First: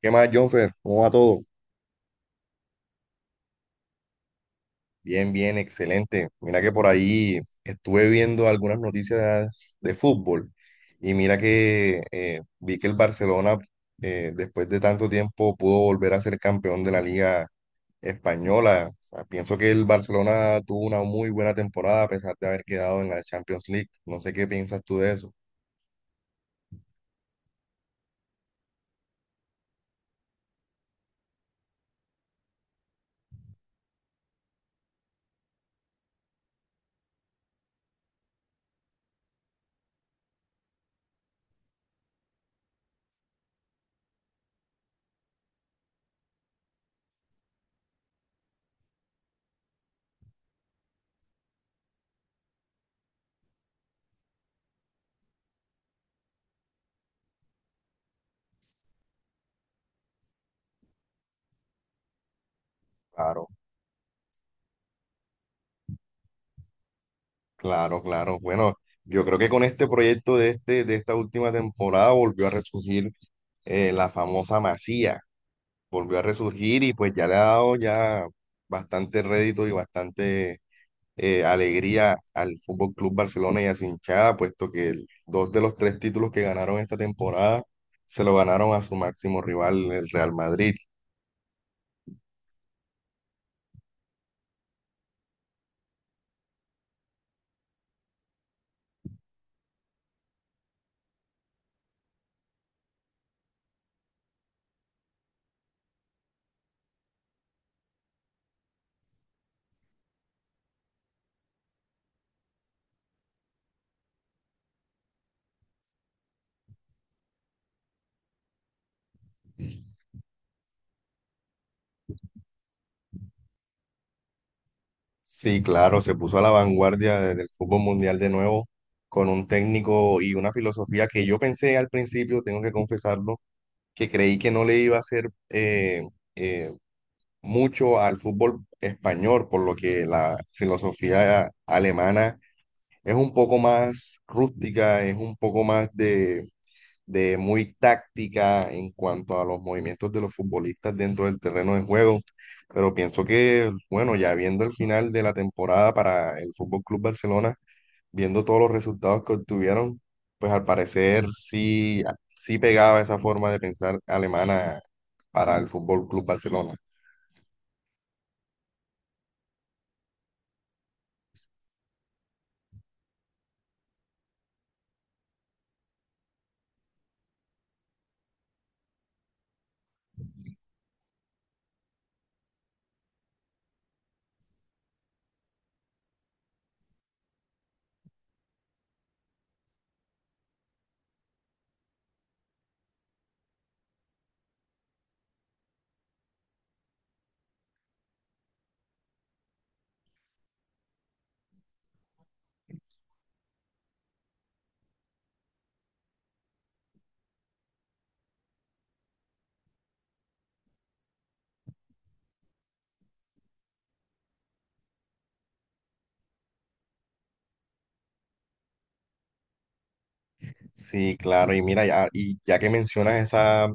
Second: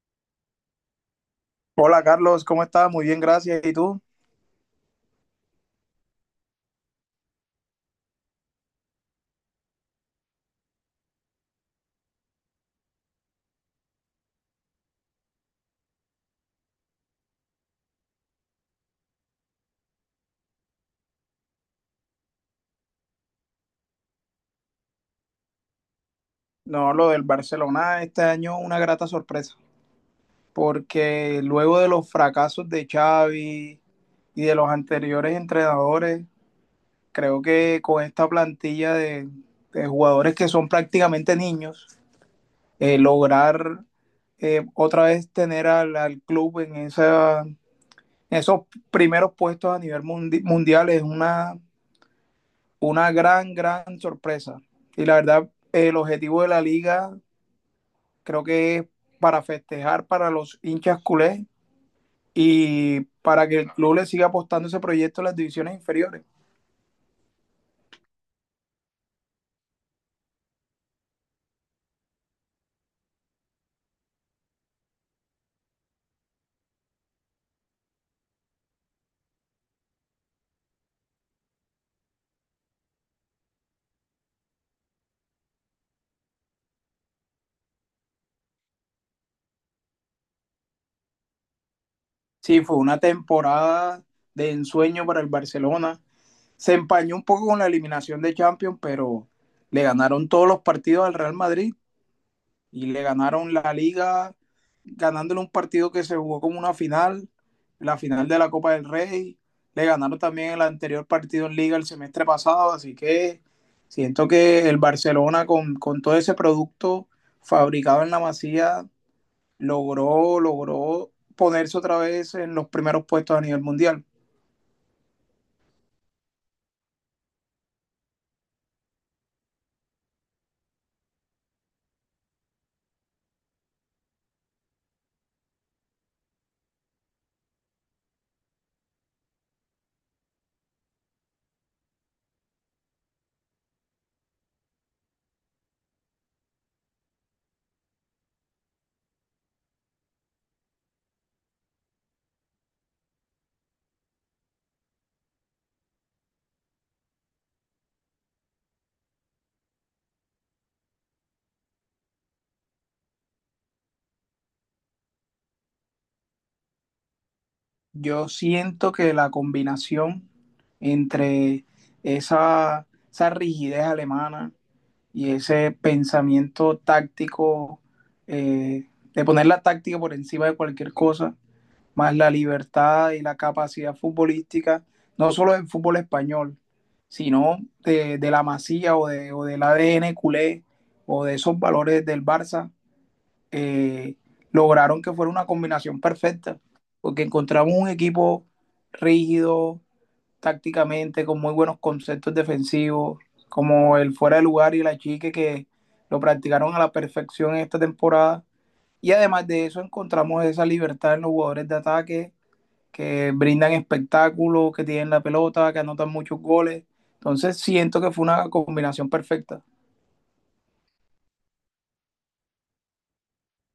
¿Qué más, Jonfer? ¿Cómo va todo? Hola Carlos, ¿cómo estás? Muy bien, gracias. ¿Y tú? Bien, bien, excelente. Mira que por ahí estuve viendo algunas noticias de fútbol y mira que vi que el Barcelona, después de tanto tiempo, pudo volver a ser campeón de la Liga Española. O sea, pienso que el Barcelona tuvo una muy buena temporada a pesar de haber quedado en la Champions League. No sé qué piensas tú de eso. No, lo del Barcelona este año una grata sorpresa, porque luego de los fracasos de Xavi y de los anteriores entrenadores, creo que con esta plantilla de jugadores que son prácticamente niños, lograr, otra vez tener al club en esos primeros puestos a nivel mundial es una, una gran sorpresa. Y la verdad, el objetivo de la liga creo que es para festejar para los hinchas culés y para Claro, que el club le siga apostando ese proyecto en las divisiones inferiores. claro, claro. Bueno, yo creo que con este proyecto de esta última temporada volvió a resurgir, la famosa Masía volvió a resurgir y pues ya le ha dado ya bastante rédito y bastante alegría al Fútbol Club Barcelona y a su hinchada, puesto que dos de los tres títulos que ganaron esta temporada se lo ganaron a su máximo rival, el Real Madrid. Sí, fue una temporada de ensueño para el Barcelona. Se empañó un poco con la eliminación de Champions, pero le ganaron todos los partidos al Real Madrid y le ganaron la Liga, ganándole un partido que se jugó como una final, la final de la Copa del Rey. Le ganaron también el anterior partido en Liga el semestre pasado, así que siento que el Barcelona con todo ese producto fabricado en la Masía logró ponerse otra vez en los primeros puestos a nivel mundial. Sí, claro, se puso a la vanguardia del fútbol mundial de nuevo con un técnico y una filosofía que yo pensé al principio, tengo que confesarlo, que creí que no le iba a ser mucho al fútbol español, por lo que la filosofía alemana es un poco más rústica, es un poco más de muy táctica en cuanto a los movimientos de los futbolistas dentro del terreno de juego. Pero pienso que, bueno, ya viendo el final de la temporada para el Fútbol Club Barcelona, viendo todos los resultados que obtuvieron, pues al parecer sí, sí pegaba esa forma de pensar alemana para el Fútbol Club Barcelona. Yo siento que la combinación entre esa rigidez alemana y ese pensamiento táctico, eh, de poner la táctica por encima de cualquier cosa, más la libertad y la capacidad futbolística, no solo del fútbol español, sino de la masía o del ADN culé o de esos valores del Barça, eh, lograron que fuera una combinación perfecta, porque encontramos un equipo rígido tácticamente, con muy buenos conceptos defensivos, como el fuera de lugar y la chique, que lo practicaron a la perfección en esta temporada. Y además de eso encontramos esa libertad en los jugadores de ataque, que brindan espectáculo, que tienen la pelota, que anotan muchos goles. Entonces siento que fue una combinación perfecta. Sí, claro, y mira, ya, y ya que mencionas esa,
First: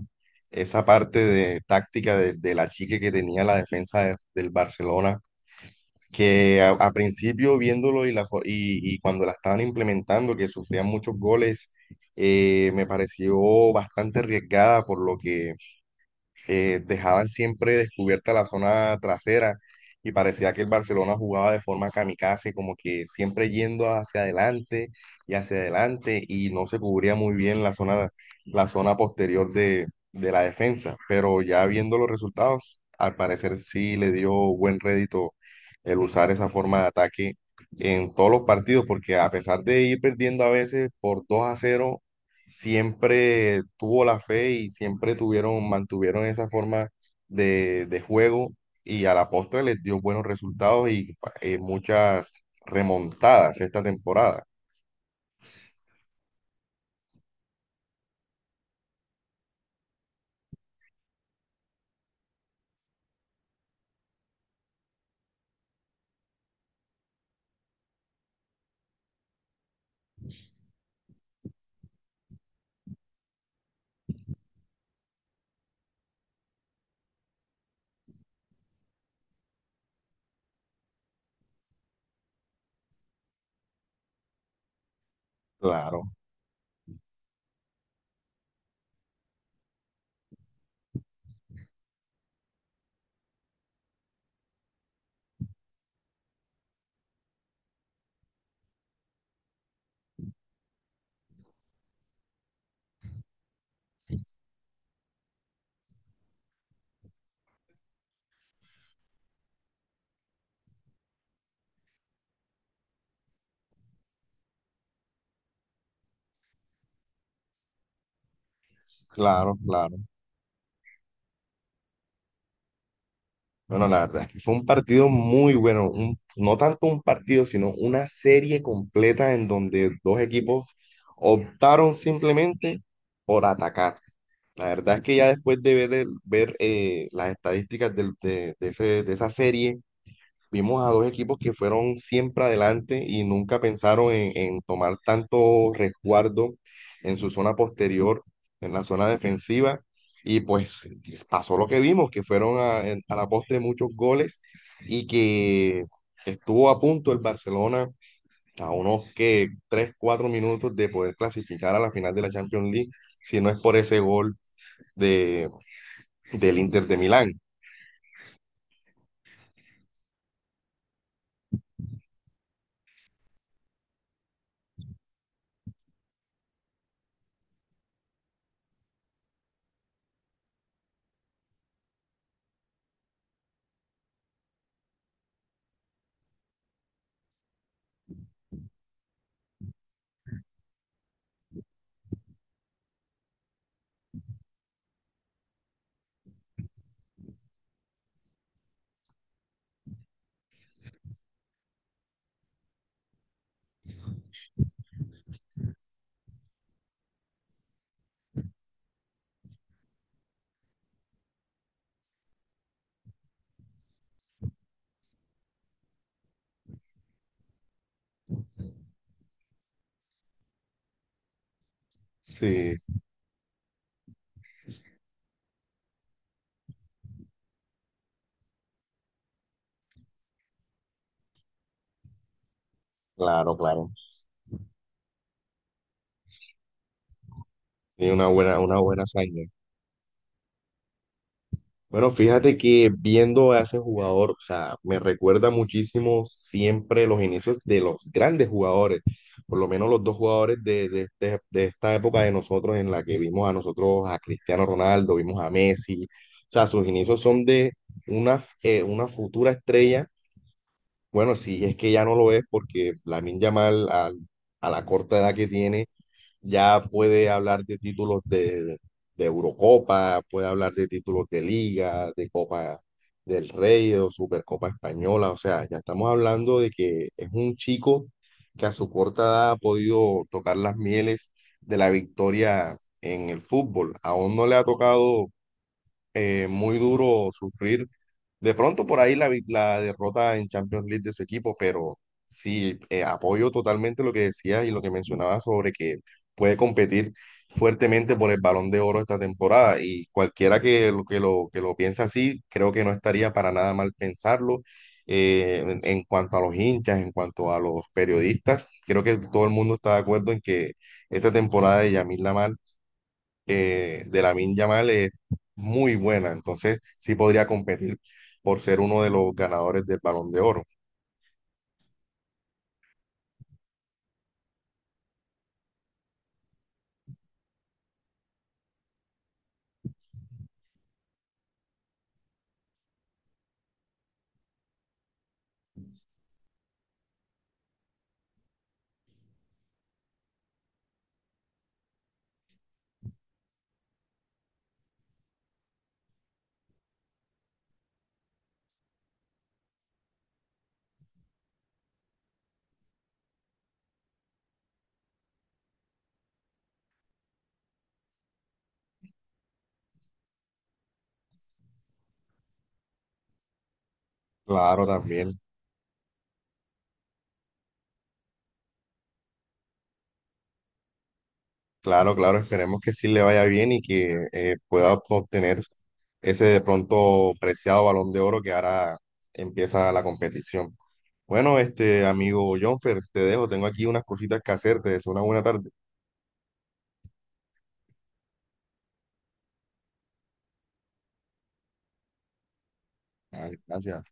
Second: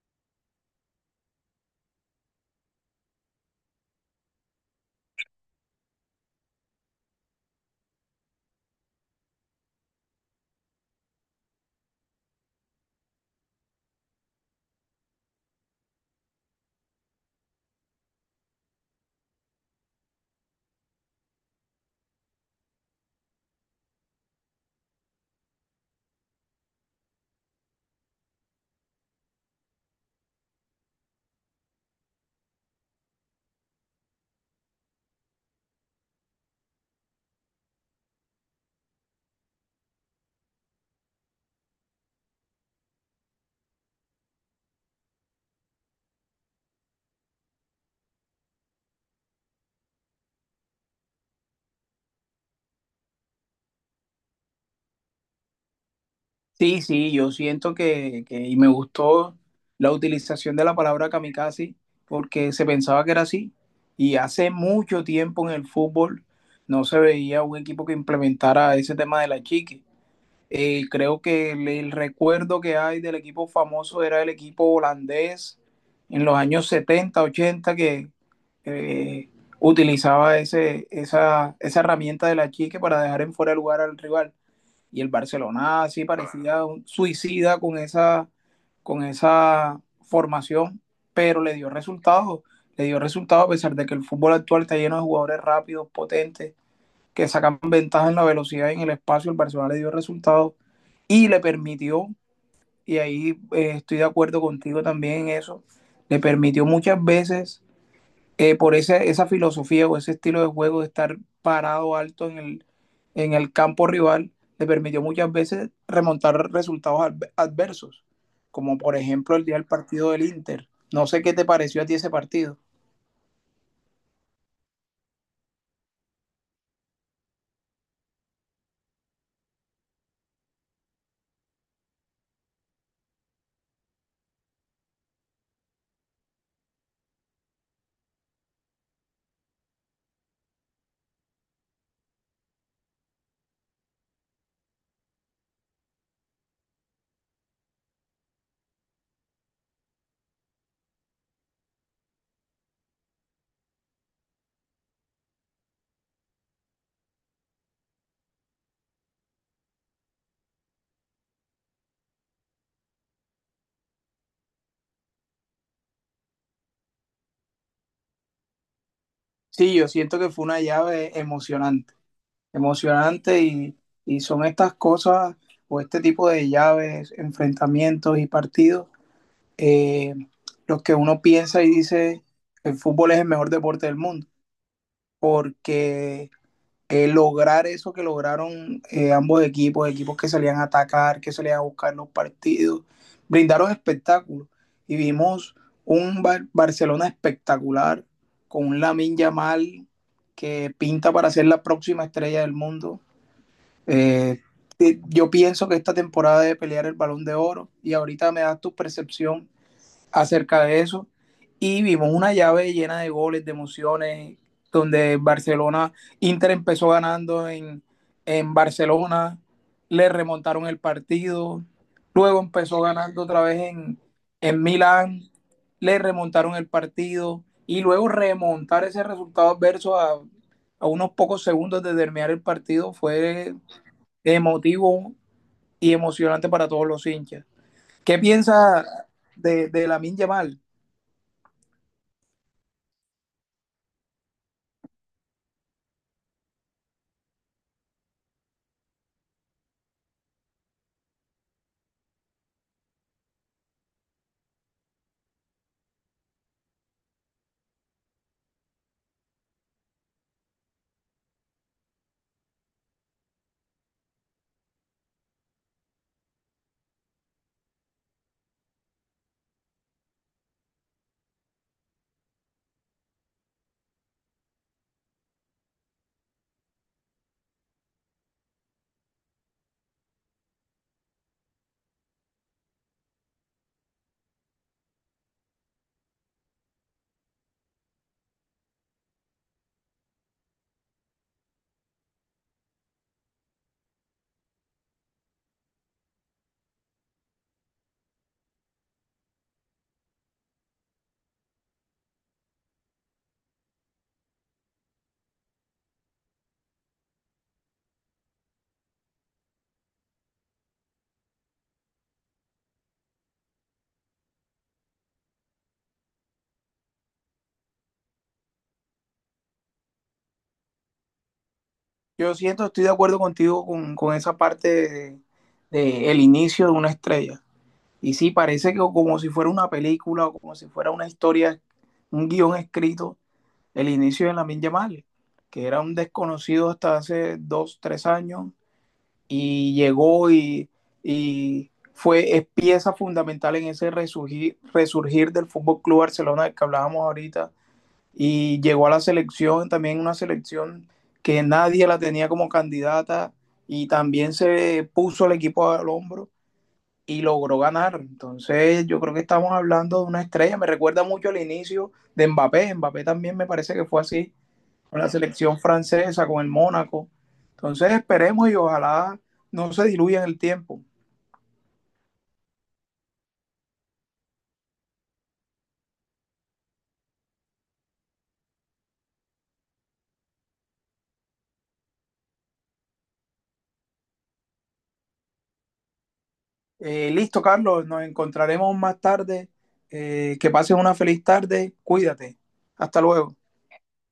esa parte de táctica de la chica que tenía la defensa del Barcelona, que a principio viéndolo y cuando la estaban implementando, que sufrían muchos goles, me pareció bastante arriesgada por lo que dejaban siempre descubierta la zona trasera y parecía que el Barcelona jugaba de forma kamikaze, como que siempre yendo hacia adelante y no se cubría muy bien la zona posterior de la defensa, pero ya viendo los resultados, al parecer sí le dio buen rédito el usar esa forma de ataque en todos los partidos, porque a pesar de ir perdiendo a veces por 2 a cero siempre tuvo la fe y siempre tuvieron, mantuvieron esa forma de juego y a la postre les dio buenos resultados y muchas remontadas esta temporada. Sí, sí, yo siento y me gustó la utilización de la palabra kamikaze, porque se pensaba que era así y hace mucho tiempo en el fútbol no se veía un equipo que implementara ese tema de la chique. Creo que el recuerdo que hay del equipo famoso era el equipo holandés en los años 70 ochenta, que eh, utilizaba esa herramienta de la chique para dejar en fuera de lugar al rival, y el Barcelona sí Claro, parecía un suicida con esa formación, pero le dio resultados, le dio resultados. A pesar de que el fútbol actual está lleno de jugadores rápidos, potentes, que sacan ventaja en la velocidad y en el espacio, el Barcelona le dio resultados y le permitió, y ahí, estoy de acuerdo contigo también en eso, le permitió muchas veces, por esa filosofía o ese estilo de juego de estar parado alto en el campo rival, le permitió muchas veces remontar resultados adversos, como por ejemplo el día claro, del claro. partido del Inter. No sé qué te pareció a ti ese partido. Bueno, la verdad es que fue un partido muy bueno, no tanto un partido, sino una serie completa en donde dos equipos optaron simplemente por atacar. La verdad es que ya después de ver, las estadísticas de de esa serie, vimos a dos equipos que fueron siempre adelante y nunca pensaron en tomar tanto resguardo en su zona posterior, en la zona defensiva. Y pues pasó lo que vimos, que fueron a la postre muchos goles y que estuvo a punto el Barcelona a unos que 3 4 minutos de poder clasificar a la final de la Champions League, si no es por ese gol de, del Inter de Milán. Sí, yo siento que fue una llave emocionante, emocionante, y son estas cosas o este tipo de llaves, enfrentamientos y partidos, eh, los que uno piensa y dice, el fútbol es el mejor deporte del mundo, porque, lograr eso que lograron, ambos equipos, equipos que salían a atacar, que salían a buscar los partidos, brindaron espectáculos. Y vimos un Barcelona espectacular, con un Lamine Yamal que pinta para ser la próxima estrella del mundo. Eh, yo pienso que esta temporada debe pelear el balón de oro, y ahorita me das tu percepción acerca de eso. Y vimos una llave llena de goles, de emociones, donde Barcelona, Inter empezó ganando en Barcelona, le remontaron el partido, luego Sí, empezó ganando otra vez en Milán, le remontaron el partido, y luego remontar ese resultado adverso a unos pocos segundos de terminar el partido fue claro, claro. emotivo y emocionante para todos los hinchas. Y ¿Qué una piensa buena hazaña. De Lamin Yamal? Bueno, fíjate que viendo a ese jugador, o sea, me recuerda muchísimo siempre los inicios de los grandes jugadores, por lo menos los dos jugadores de esta época de nosotros en la que vimos a nosotros, a Cristiano Ronaldo, vimos a Messi, o sea, sus inicios son de una futura estrella, bueno, si es que ya no lo es porque la Yamal a la corta edad que tiene ya puede hablar de títulos de Eurocopa, puede hablar de títulos de Liga, de Copa del Rey o Supercopa Española. O sea, ya estamos hablando de que es un chico que a su corta edad ha podido tocar las mieles de la victoria en el fútbol. Aún no le ha tocado muy duro sufrir de pronto por ahí la derrota en Champions League de su equipo, pero sí, apoyo totalmente lo que decías y lo que mencionabas sobre que puede competir fuertemente por el Balón de Oro esta temporada y cualquiera que lo piensa así, creo que no estaría para nada mal pensarlo. Eh, en cuanto a los hinchas, en cuanto a los periodistas, creo que todo el mundo está de acuerdo en que esta temporada de Yamil Lamar de Lamine Yamal es muy buena, entonces sí podría competir por ser uno de los ganadores del Balón de Oro. Yo siento, estoy de acuerdo contigo con esa parte de el inicio de una estrella. Y sí, parece que como si fuera una película o como si fuera una historia, un guión escrito, el inicio de Lamin Yamal, que era un desconocido hasta hace dos, tres años, y llegó y fue, es pieza fundamental en ese resurgir del Fútbol Club Barcelona del que hablábamos ahorita, y llegó a la selección, también una selección que nadie la tenía como candidata, y también se puso el equipo al hombro y logró ganar. Entonces yo creo que estamos hablando de una estrella. Me recuerda mucho al inicio de Mbappé. Mbappé también me parece que fue así Claro, con la también, selección francesa, con el Mónaco. Entonces esperemos y ojalá no se diluya en el tiempo. claro, claro, esperemos que sí le vaya bien y que pueda obtener ese de pronto preciado Balón de Oro que ahora empieza la competición. Bueno, este amigo Jonfer, te dejo, tengo aquí unas cositas que hacerte, es una buena tarde. Listo, Carlos, nos encontraremos más tarde. Que pases una feliz tarde. Cuídate. Hasta luego. Ah, gracias.